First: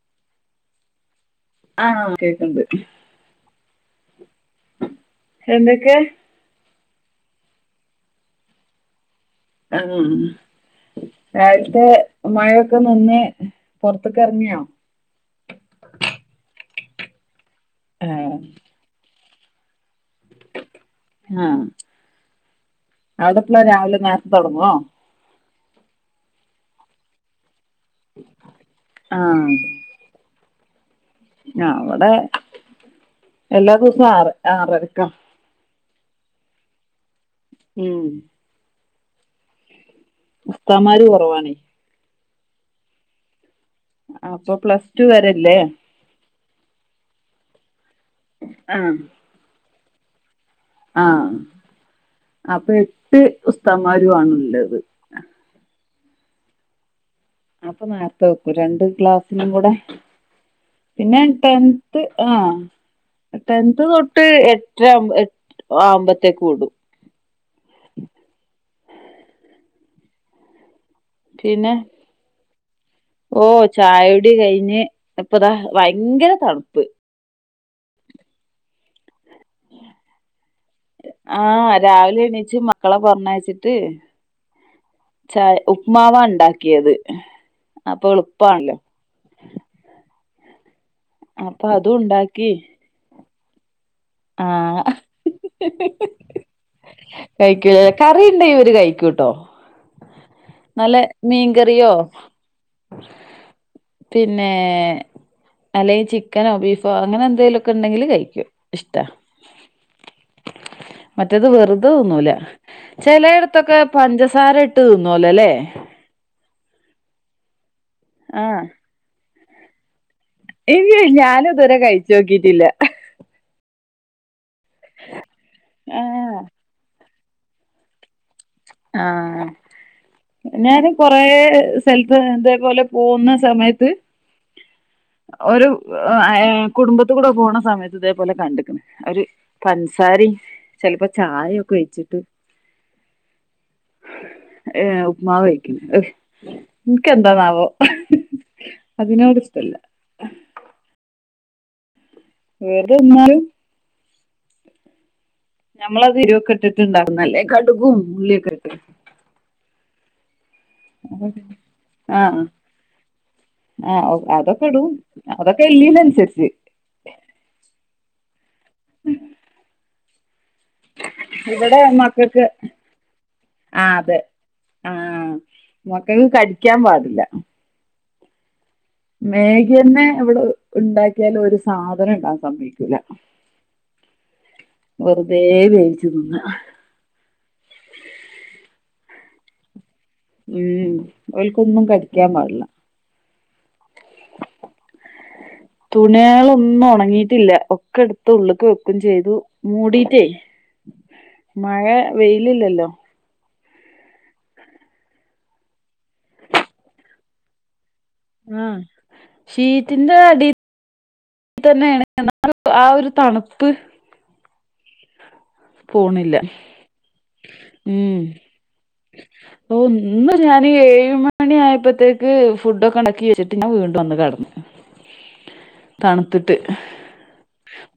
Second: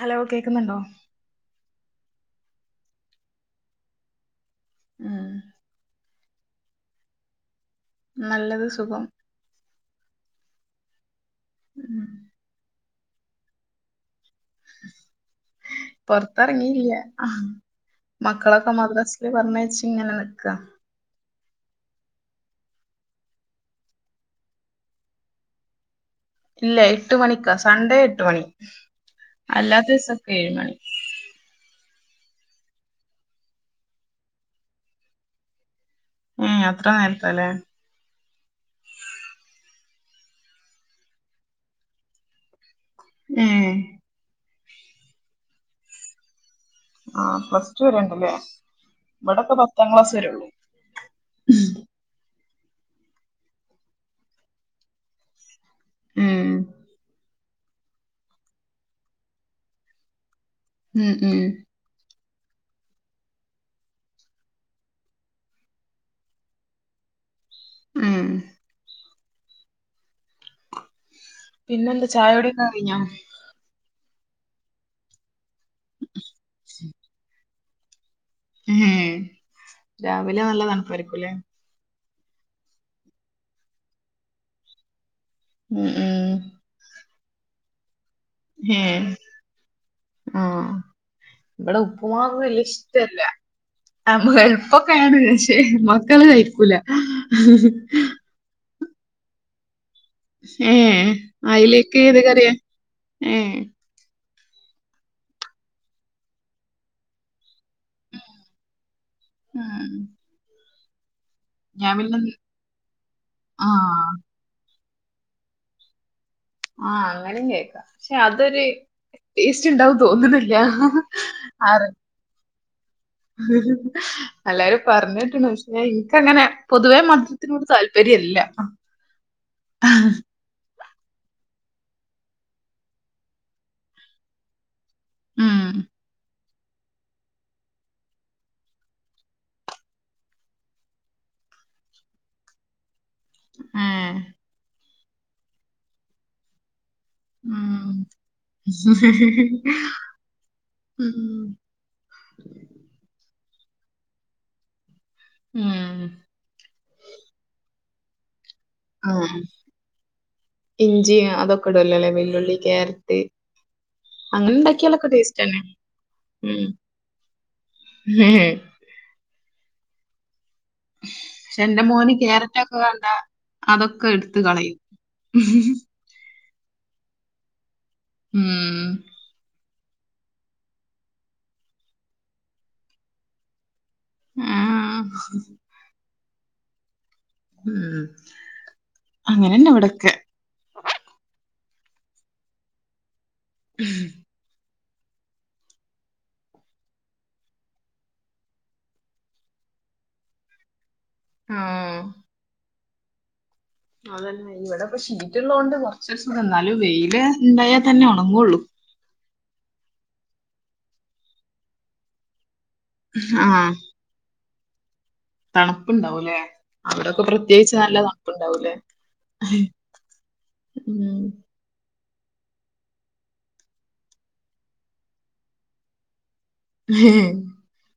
Hello കേക്കുന്നുണ്ടോ ആഹ് കേക്ക്ണ്ട് ഉം എന്തൊക്കെ നല്ലത് സുഖം അം നേരത്തെ ഉം മഴ ഒക്കെ നിന്ന് പൊറത്ക്ക്റങ്ങിയോ പൊറത്തിറങ്ങില്യ അഹ് ആഹ് മക്കളൊക്കെ മദ്രാസില് പറഞ്ഞയച്ച് ങ്ങനെ നിക്ക ആഹ് അവിടെപ്പളാ രാവിലെ നേരത്തെ തുടങ്ങോ ഇല്ല എട്ട് മണിക്കാ സൺഡേ എട്ട് മണി ആഹ് അല്ലാത്ത ദിസൊക്കെ ഏഴ് മണി ഞ് അവിടെ എല്ലാ ദിവസവും ആറരക്ക ഏ അത്ര നേരത്തല്ലേ ഉം ഉസ്താമാര് കുറവാണ ഏഹ് അപ്പൊ പ്ലസ് ടു വരല്ലേ ആ പ്ലസ് ടു വരെണ്ടല്ലേ ആഹ് ഇവിടൊക്കെ പത്താം ക്ലാസ് വരള്ളൂ ആഹ അപ്പൊ എട്ട് ഉസ്താന്ന്മാരു ആണുള്ളത് ഉം അപ്പൊ നേരത്തെ വെക്കൂ രണ്ട് ക്ലാസിനും കൂടെ ഉം ഉം പിന്നെട്ടൻ ഏട്ട് ആ ടെൻത് തൊട്ട് എട്ടര ആവുമ്പത്തേക്ക് വിടും ഉം പിന്നെ പിന്നെന്താ ചായകുടി ഒക്കെ കയിഞ്ഞോ ഓ ചായോടി കയിഞ്ഞ് ഇപ്പൊതാ ഭയങ്കര തണുപ്പ് ഏഹ് രാവിലെ നല്ല തണുപ്പായിരിക്കുംല്ലേ ആഹ് രാവിലെ എണീച്ച് മക്കളെ പറഞ്ഞയച്ചിട്ട് ചായ ഉം ഉപ്പ്മാവ ഉം ഉണ്ടാക്കിയത് അപ്പൊ എളു - ഏഹ് ആഹ് അപ്പൊ ഇവിടെ അതും ഉപ്പുമാവ് ഉണ്ടാക്കി വല്യ ഇഷ്- ട്ടല്ല ആഹ് എള്പ്പൊക്കേണ് പക്ഷേ മക്കള് കഴിക്കൂല കഴിക്കൂലലെ കറിണ്ടെ ഇവര് കഴിക്കൂട്ടോ നല്ല ഏഹ് മീൻകറിയോ അയിലേക്ക് ഏത് കറിയ ഏഹ് പിന്നെ അല്ലെങ്കി ചിക്കനോ ബീഫോ അങ്ങനെ എന്തെലും ഒക്കെണ്ടെങ്കിൽ കഴിക്കും ഇഷ്ടാ ഉം മറ്റേത് വേറ ത് ഞാൻ പിന്നെ തിന്നൂല ചിലയിടത്തൊക്കെ ആഹ് പഞ്ചസാര ഇട്ട് തിന്നല്ലോലെ ആഹ് അങ്ങനേം കഴിക്കാം പക്ഷെ ആഹ് അതൊര് ടേസ്റ്റ്ണ്ടാവും ന്ന് തോന്നണ്ല്ല ഏയ് അയ്‌ ഞാനത് ഇതുവരെ കഴിച്ചു നോക്കിട്ടില്ല ഹ് ഹ് ഹി എല്ലാരും പറഞ്കേട്ട്ണ് പക്ഷെ ആഹ് ഇൻകങ്ങനെ പൊതുവേ മ- ധുരത്തിനോട് താല്പര്യല്ല ആഹ് ഞൻ കൊറ സ്ഥലത്ത് അതേപോലെ പോകുന്ന സമയത്ത് ഉം ഒരു ഏ കുടുംബത്തി കൂടെ പോണ സമയത്ത് ഇതേപോലെ കണ്ടക്കണ് ഒര് പഞ്സാരി- ചിലപ്പോ ചായ ഒക്കെ വെച്ചിട്ട് ഏഹ് ഏ ഉപ്മാ കഴിക്കുന്ന- ഇൻക്കെന്താന്നാവോ ഉം അതിനോട് ഇഷ്ടല്ല ഉം വേറന്നാലും ഉം മ്മളത് ഇരിവക്കെ ഇട്ടുണ്ടാവുന്ന അല്ലേ കഘടുകും ഉുള്ളിയൊക്കെ ഇട്ടി- ആഹ് ഇഞ്ചി അതൊക്കെ ഇടുല്ലോല്ലേ ആഹ് വെല്ലുളി ക്യാരറ്റ് ആഹ് അങ്ങനെ അതൊക്കെ ഇടും ണ്ടാക്കിയാലൊക്കെ ടേസ്റ്റ് തന്നെ അതൊക്കെ എല്ലിനനുസരിച്ച് ഉം ഹെഹെ പക്ഷെ ഇവിടെ എന്റെ മോന് മക്കൾക്ക്- ക്യാരറ്റ് ഒക്കെ കണ്ട ആഹ് അതൊക്കെ അതെ എടുത്ത് കളയും ആ മക്കക്ക് കടിക്കാൻ പാടില്ല ഉം മേഘി ന്നെ ഇവിടെ ണ്ടാക്കിയാലും ഒരു സാധനം ഇടാൻ സഭവിക്കൂല്ല ആ വെറുതെ വേവിച്ചു തിന്ന ഉം അങ്ങനെന്നെ ഇവിടക്കെ ഉം ഓൾക്കോന്നും കടിക്കാൻ പാടില്ല ഉം [unintelligible] തുണിയാളൊന്നും ഉണങ്ങിയിട്ടില്ല ഒക്കെ എടുത്ത് ഉള്ളേക്ക് വെക്കയും ചെയ്തു മൂടിട്ടേ ആ മഴ വെയിലില്ലല്ലോ അതല്ലേ ഇവിടെ ഇപ്പ ഷീറ്റ്ള്ളതത് കൊണ്ട് കുറച്ച്സുഖം എന്നാലും വെയില് ണ്ടായ തെന്നെ നങ്ങും ആഹ് ശീതിന്റെ അടി തന്നെ ണ് എന്ന ആ ഒരു ആ തണുപ്പ് പോണില്ല തണുപ്പുണ്ടാവുല്ലേ അവിടെൊക്കെ പ്രത്യേകിച്ച് നല്ല തണുപ്പുണ്ടാവൂല്ലേ ഓഹ് ഒന്ന് ഞാൻ ഏഴ് ഉം മണി ആയപ്പോത്തേക്ക്- ക് ഫുഡൊക്കെ ണ്ടക്കി വെച്ചിട്ട് ഞാൻ വീണ്ടന്ന് കടന്ന് തണുത്തിട്ട് ഹം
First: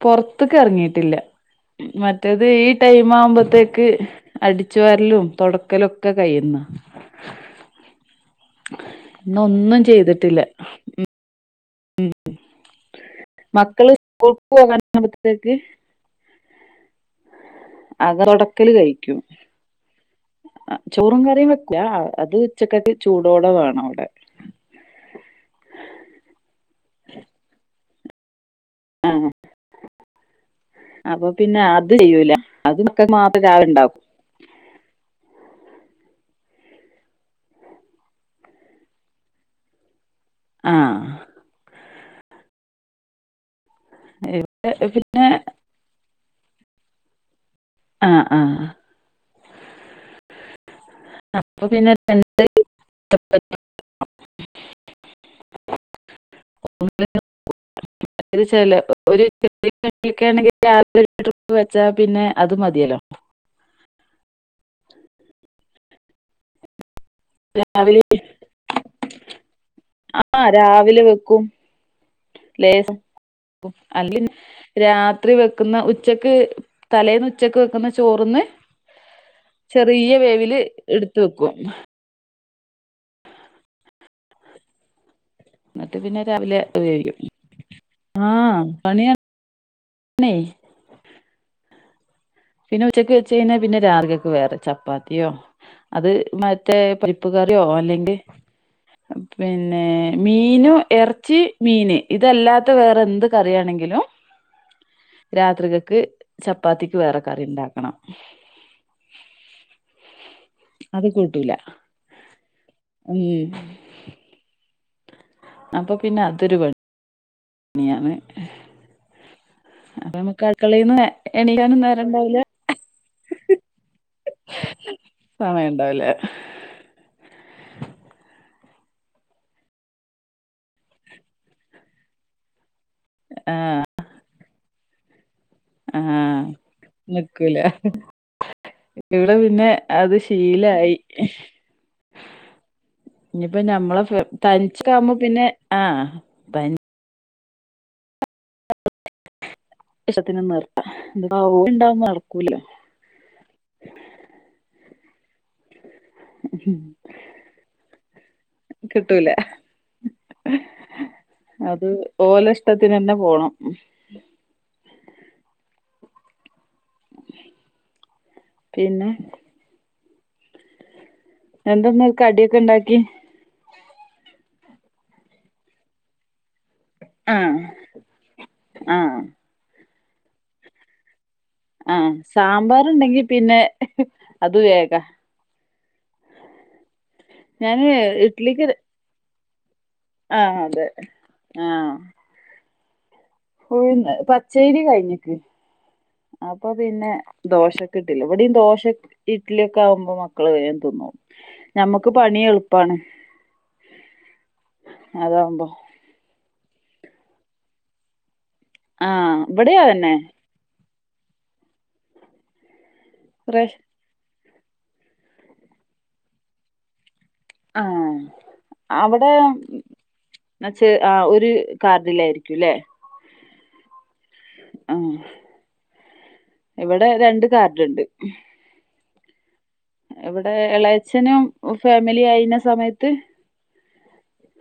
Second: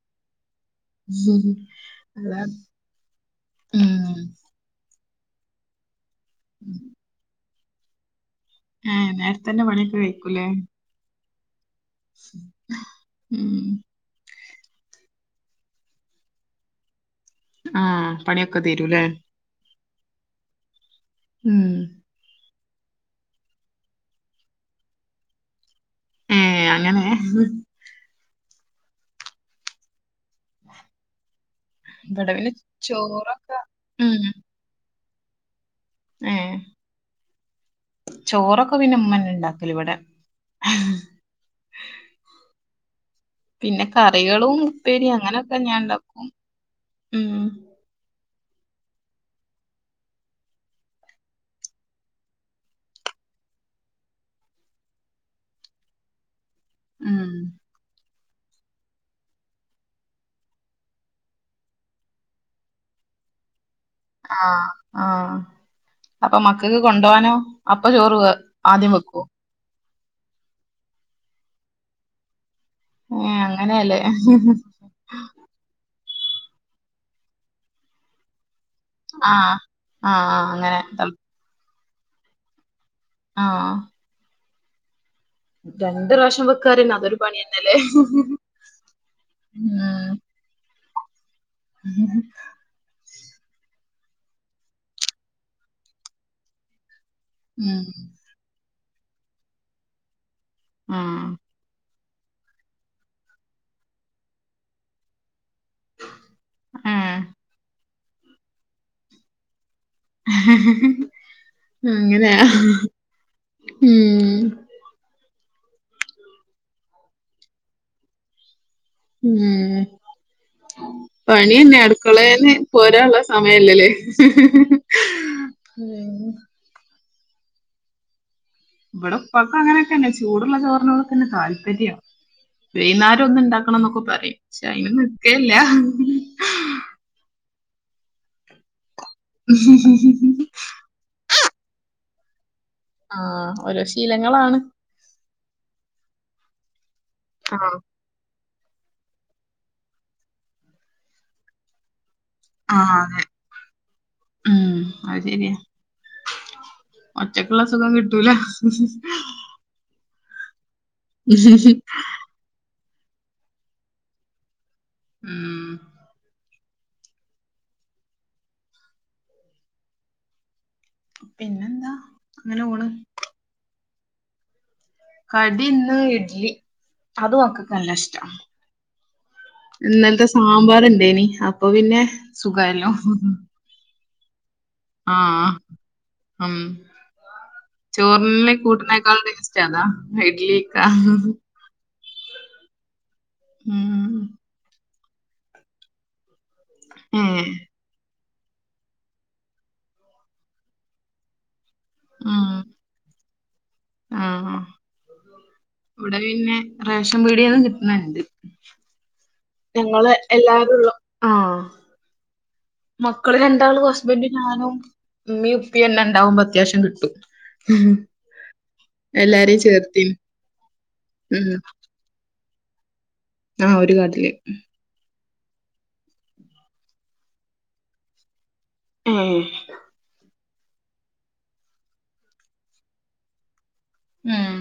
പുറത്തൊക്കറങ്ങിട്ട് [inaudible] മറ്റേത് ഈ ടൈം ആവുമ്പോത്തേക്ക് ഉം അടിച്ച വരലും തുടക്കലും ഒക്കെ കഴുന്ന. ഏ നേരത്തന്നെ ഇന്നൊന്നും പണിയൊക്കെ ചെയ്തിട്ടില്ല കഴിക്കൂലേ ഉം ഉം മക്കള് പോകനാവുമ്പഴത്തേക്ക് ആ അത് പണിയൊക്കെ തുടക്കല് തീരൂല്ലേ കഴിക്കും ചോറും കറിയും ഉം വെക്കില്ല അത് ഉച്ചക്കക്ക്‌ ചൂടോട വേണവിടെ ഏഹ് അങ്ങനെ ആഹ് അപ്പൊ പിന്നെ അത് ഇവിടെ ചെയ്യൂല പിന്നെ അത്ക്കെ മാത്രം ചോറൊക്കെ രാവെ ണ്ടാവും ഉം ചോറൊക്കെ പിന്നെമ്മന്ന ണ്ടാക്കല ഇവിടെ ആഹ് പിന്നെ കറികളും ഇവിടെ ഉപ്പേരിയും പിന്നെ അങ്ങനെയൊക്കെ ഞാൻ ണ്ടാക്കും ഉം ആഹ് ആഹ് അപ്പ പിന്നെ [unintelligible] ഉം [unintelligible] [unintelligible] വെച്ചാ പിന്നെ അത് മതിയല്ലോ ആഹ് ആഹ് അപ്പം മക്കക്ക് കൊണ്ടുപോാനോ അപ്പൊ രാവിലെ ചോറ് ആദ്യം വെക്കോ അപ്പ രാവിലെ വെക്കും ഏ അങ്ങനെയല്ലേ [unintelligible] ത്രി വെക്കുന്ന ഉച്ചക്ക് തലേന്ന് ഉച്ചക്ക് വെക്കുന്ന ചോറ്ന്ന് ആ ആ ചെറിയ വേവില് അങ്ങനെ തൾ എടുത്ത് വെക്കും ആഹ് എന്നിട്ട് രണ്ട് പിന്നെ പ്രാവശ്യം രാവിലെ വെക്കാറന്ന വേവിക്കും. അതൊരു പണി തന്നല്ലേ ആ പണിയാണേ. ഉം [inaudible] പിന്നെ ഉച്ചക്ക് വെച്ചഴിഞ്ഞാൽ പിന്നെ രാർഗൊക്കെ വേറെ ചപ്പാത്തിയോ അത് മ മേ പരിപ്പ് കറിയോ ഉം അല്ലെങ്കി പിന്നെ മീനോ ആ ഇറച്ചി മീന് ഇതല്ലാത്ത വേറെ എന്ത് കറിയണെങ്കിലും രാത്രികക്ക് ചപ്പാത്തിക്ക് ആഹ് വറക്ക കറിണ്ടാക്കണം അങ്ങനെയ ഉം ഉം അപ്പൊ പിന്നെ അതൊരു പ പണിയാണ് ഉം അപ്പൊ നമുക്ക് അടുക്കളയിൽന്ന് പണിയന്നെ എണീക്കാനും നേരം ഉണ്ടാവില്ല അട്ക്കളെന്ന് പോരാള്ള സമയല്ലല്ലേ സമയണ്ടാവില്ല ഉം ഇവടെ ഇപ്പാക്ക്‌ അങ്ങനൊക്കെ ന്നെ ചൂടുള്ള ചോറ് നോടൊക്കെ തന്നെ താല്പര്യം വൈന്നാരം ഒന്ന് ഇണ്ടാക്കണം ന്നൊക്കെ പറയും പക്ഷെ അയിനൊന്നും നിൽക്കൽല്ല ആഹ് നിക്കൂല ഇവിടെ പിന്നെ അത് ശീലായി ആഹ് ഇനിപ്പോ ഓരോ ഞമ്മളെ ഫ് ശീലങ്ങളാണ് തരിച്ച് ക്ക്‌ ആവുമ്പോ പിന്നെ ആഹ് തനി ആഹ് വിഷത്തിന് നേർത്ത ഇണ്ടാവ നട്ക്കൂല്ല ആഹ് അതെ ഉം അത് ശരിയാ ആഹ് ഒറ്റയ്ക്കുള്ള സുഖം കിട്ടൂല കിട്ടൂല അത് ഓലെ ഇഷ്ടത്തിന് തന്നെ പോണം ഉം പിന്നെ പിന്നെന്താ എന്തൊന്ന് കടിയൊക്കെ അങ്ങനെ പോണ് ഇണ്ടാക്കി കടി ഇന്ന് ഇഡ്ലി അത് ആ മക്കക്കല്ല ഇഷ്ടം ആ ഇന്നൽത്തെ സാമ്പാർണ്ടേനി ആഹ് സാമ്പാറ് ഇണ്ടെങ്കി പിന്നെ അത് വേഗ ആഹ് ഉം ഞാന് ചോറ് കൂട്ട്നേക്കാൾ ടേസ്റ്റതാ ആഹ് അതെ ആഹ് ഫുൾ ഉം പച്ചേരി കഴിഞ്ഞിക്ക് അപ്പൊ പിന്നെ ഏഹ് ദോശൊക്കെ ഇട്ടില്ല ഇവിടിം ദോശ ഇഡ്ലിയൊക്കെ ആകുമ്പോ മക്കള് വേഗം തിന്നോളും നമ്മക്ക് പണി ഉം എള്പ്പാണ് ആഹ് അതാവുമ്പോ ഇവിടെ പിന്നെ റേഷൻ പീടിയേന്ന് കിട്ട്ണ് ണ്ട് ആ ഇവിടെ ഞങ്ങള് അതന്നെ എല്ലാരുംള്ള ആഹ് മക്കള് റേഷ രണ്ടാളും ഹസ്ബൻഡ് ഞാനും ഉമ്മീ ഉപ്പിന്നെ ഉണ്ടാവുമ്പോ അത്യാവശ്യം കിട്ടും ആഹ് അവിടെ എല്ലാരേം ചേർത്തിന് എന്നച്ച് ആഹ് ഉം ഒര്‌ കാർഡിലായിരിക്കുംല്ലേ ആഹ് ഒരു കാർഡില് ആഹ് ഇവിടെ രണ്ട് കാർഡുണ്ട് ഉം എവിടെ ഇളയച്ഛനും ഫാമിലി ആയീന്ന സമയത്ത് ആഹ്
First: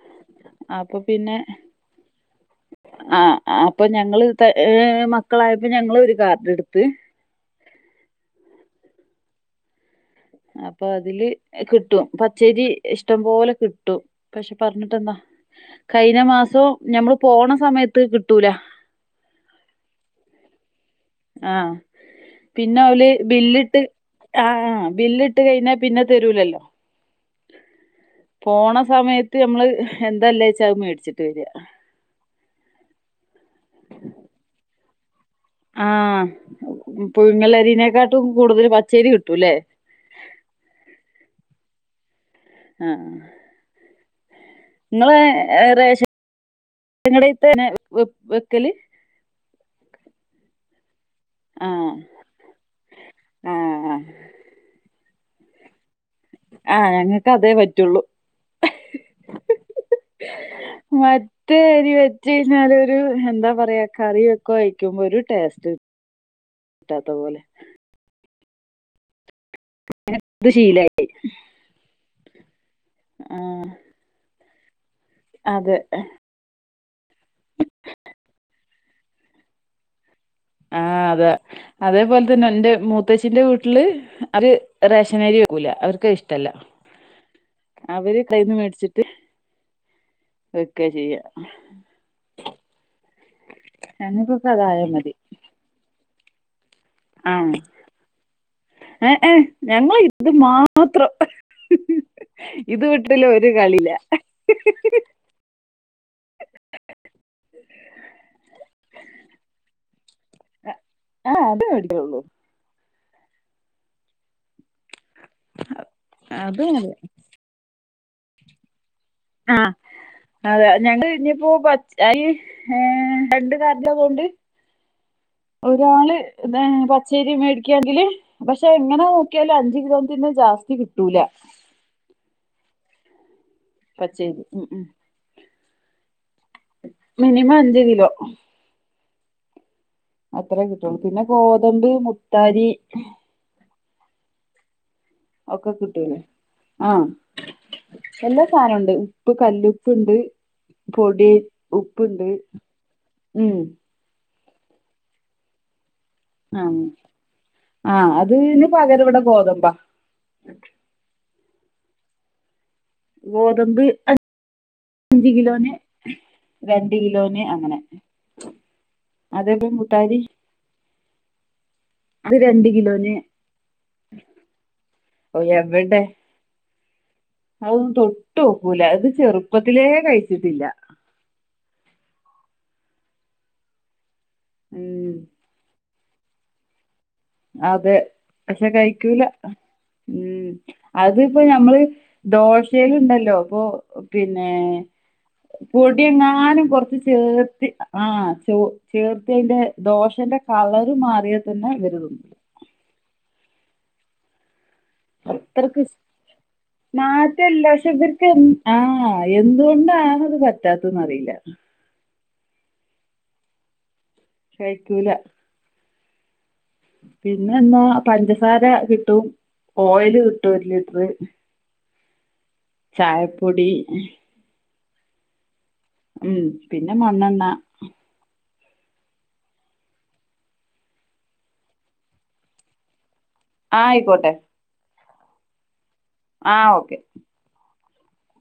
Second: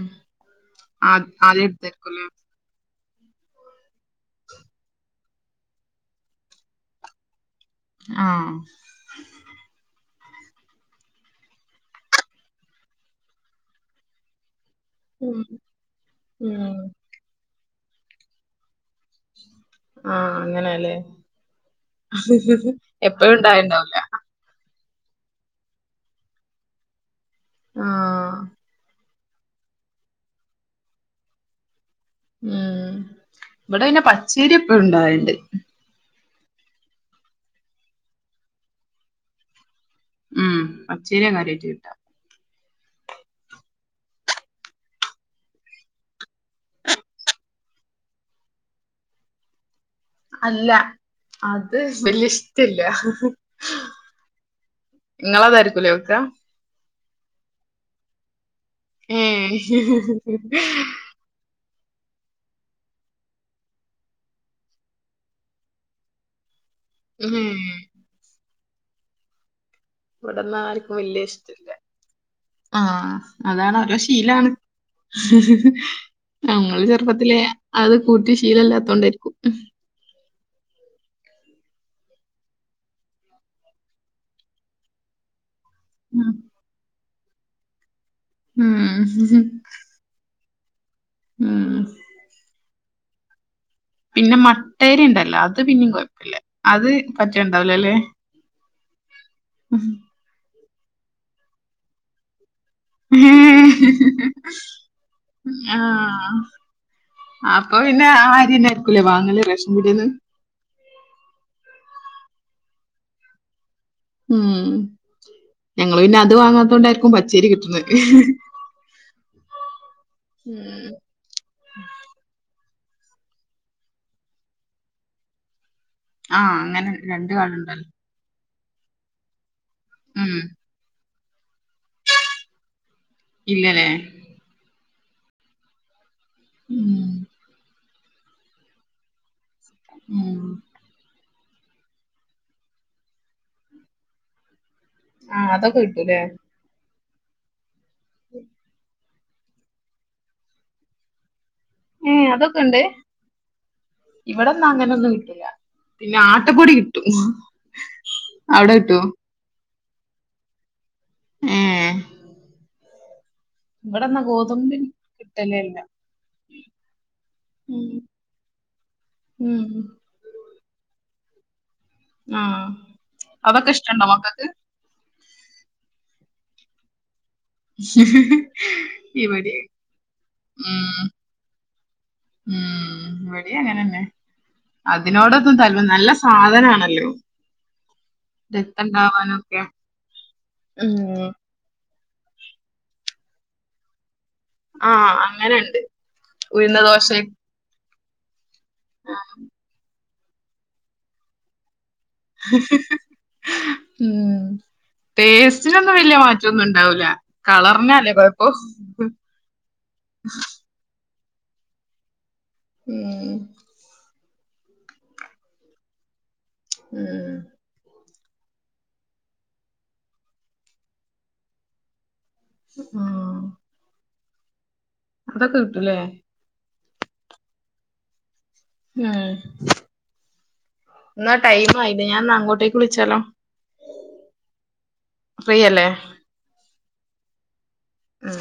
അപ്പൊ പിന്നെ ആഹ് അപ്പൊ ഞങ്ങള്ത് ഹ് മക്കളായപ്പോ ഞങ്ങള് ഒരു കാർഡ് ഇട്ത്ത്. ആഹ് അപ്പൊ അതില് കിട്ടും പച്ചയ്രി ഇഷ്ടം പൊലെ കിട്ടും. പക്ഷെ പറഞ്ഞിട്ടെന്താ ഉം കഴിഞ്ഞ മാസും ഉം ഞമ്മള് പോണ സമയത്ത് കിട്ടൂല. ആഹ് അങ്ങനെല്ലേ. ആഹ് പിന്നെ ഓല് എപ്പഴും ബില്ലിട്ട്. ഉണ്ടായിണ്ടാവൂല ആഹ് ബില്ലിട്ട് കഴിഞ്ഞാൽ പിന്നെ തരൂലല്ലോ. ആഹ് പോണ സമയത്ത് നമ്മള് എന്തല്ലേച്ചാ അത് മേട്ച്ചിട്ട് വെര ഉം ഇവിടെ പിന്നെ പച്ചേരിപ്പളും ഇണ്ടാവല്ണ്ട്. ആഹ് പുഴുങ്ങലരിനേക്കാട്ടും കൂടുതൽ പച്ചേരി കിട്ടൂല്ലേ. ഉം പച്ചയ്രിയ കാര്യായിട്ട് കിട്ട. ആഹ് ആഹ് ഇങ്ങളെ ഏഹ് റേഷൻ കടേതെന്നെ വെക്കല്. അല്ല അത് ആഹ് വല്ല്യ ഇഷ്ടല്ല. ആഹ് ഇങ്ങളതാരിക്കൂലേ വെക്ക. ആഹ് ഞങ്ങക്കതേ പറ്റൊള്ളൂ. ഏഹ് ത്ത് അരി വെച്ചേഞ്ഞാലൊരു എന്താ പറയാ കറി ഒക്കെ ഒയിക്കുമ്പോ ഒരു ടേസ്റ്റ്. കിട്ടാത്ത ഉം പോലെ ഇത് ശീലായി ഇവടൊന്നാർക്കും വല്ല്യെഷ് ആഹ് അതാണ് ഓരോ ശീലാണ് അതെ ഞങ്ങള് ചെർപ്പത്തിലേ അത് കൂട്ടി ശീലല്ലാത്തോണ്ടാര്ക്കും. ആഹ് അതാ അതേപോൽതെന്നെ ൻ്റെ മൂത്തച്ചിന്റെ വീട്ല് അവര് റേഷനരി ക്കുല അവര്ക്ക ഉം ഇഷ്ടല്ല അവര് കടേന്ന് ഉം വെക്കെ ചെയ്യാ. ഉം പിന്നെ മട്ടെരി മതി ഇണ്ടല്ലോ അത് പിന്നിം കൊയ്പ്പില്ല അത് ആഹ് പറ്റണ്ടാവൂലല്ലേ എഹ് എഹ് ഞങ്ങ്ള് ത് മാത്രം ഇത് വിട്ടില്ല ഒരു കളില്ല ആഹ് അപ്പൊ പിന്നെ ആഹ് അര്യെന്നെ ആര്ക്കൂലേ വാങ്ങല് റേഷൻ പീട്യേന്ന്. ആഹ് അതെ മേടിക്കുള്ളൂ. ഉം ഞങ്ങള് പിന്നെ അത് വാങ്ങാത്തോണ്ടാര്ക്കും പച്ചെരി കിട്ടിണ് ആഹ് അതെ ഞങ്ങള് ഇനിപ്പോ പച്ച ഈ ഏഹ് രണ്ട് കാർഡതോണ്ട് ഒരാള് ആഹ് അങ്ങനെ രണ്ട് പച്ചരി കാടുണ്ടല്ലോ മേടിക്കാങ്കില്ല് പക്ഷെ എങ്ങനെ നോക്ക്യാലും അഞ്ച് കിലോ തന്നെ ഉം ജാസ്തി കിട്ടൂല. ഇല്ലനെ രി ഉം മിനിമഞ്ച് കിലോ. ഉം അത്രേ കിട്ടുള്ളൂ. പിന്നെ ഗോതമ്പ്, മുത്താരി. ആഹ് ഒക്കെ അതൊക്കെ കിട്ടുല്ലേ. കിട്ടൂലേ ആഹ് എല്ലാ സാനുണ്ട്. പ്പ് കല്ലുപ്പിണ്ട്, പൊടി ഉപ്പുണ്ട് ഏഹ് അതൊക്കെണ്ട്. ഉം ഇവടെന്നാ അങ്ങനൊന്നുല്ല. പിന്നെ ആട്ടപ്പൊടി ആഹ് കിട്ടും. അവ്ടെട്ട്വോ ഗോതമ്പം ഏഹ് ഗോതമ്പ്. ഗോതമ്പി അഞ്ച് കിലോന്, രണ്ട് കിലോന്. അങ്ങനെ ഉം ഉം അതെപ്പ മുത്താരി അത് ആഹ് രണ്ട് കിലോന് അതൊക്കെ ഇഷ്ടണ്ടോ മക്കക്ക് ഓഹ് എവെടെ അതൊന്നും തൊട്ടോക്കൂല ഇത് ഇവിടെ ചെറുപ്പത്തിലേ കഴിച്ചിട്ടില്ല ഉം ഉം ഇവടിം അങ്ങനെന്നെ ഉം അതിനോടൊന്നും തല് നല്ല സാധനാണല്ലോ അതെ പക്ഷെ രക്തം കഴിക്കൂല ഉണ്ടാവാനൊക്കെ ഉം ഉം അതിപ്പോ ഞ നമ്മള് ദോശേല്ണ്ടല്ലോ പ്പോ പിന്നേ ആഹ് അങ്ങനെണ്ട് പൊട്യെങ്ങാനും ഉഴുന്ന കൊർച്ച് ദോശ ചേർത്തി ആഹ് ചോ ചേർത്തി അയ്ന്റെ ദോശന്റെ കളർ മാറ്യാതന്നെ ഇവര്തിന്നു ഉം അത്രക്ക് ടേസ്റ്റിനൊന്നും ഇഷ്- വെല്ല്യെ മാറ്റൊന്നുണ്ടാവ്ല മാറ്റല്ല പക്ഷെ കളർനാല്ലേ ഇവർക്ക് കൊയ്പ്പോ എന്ത് കൊണ്ടാണത് പറ്റാത്തന്ന് അറീല്ല ഉം കഴിക്കൂല ഉം പിന്നെന്താ പഞ്ചസാരകിട്ടും ഓയില്കിട്ടും ഒരു ലിറ്റർ ആഹ് ച്ചായപ്പൊടി അതൊക്കെ കിട്ടുലേ ഉം പിന്നെ മണ്ണെണ്ണ ഉം ഇന്നാ ടൈമായില്ലേ ഞാൻ അങ്ങോട്ടേക്ക് വിളിച്ചാലോ ആഹ് അയിക്കോട്ടെ ഫ്രീ അല്ലേ ആഹ് ഓക്കെ ഉം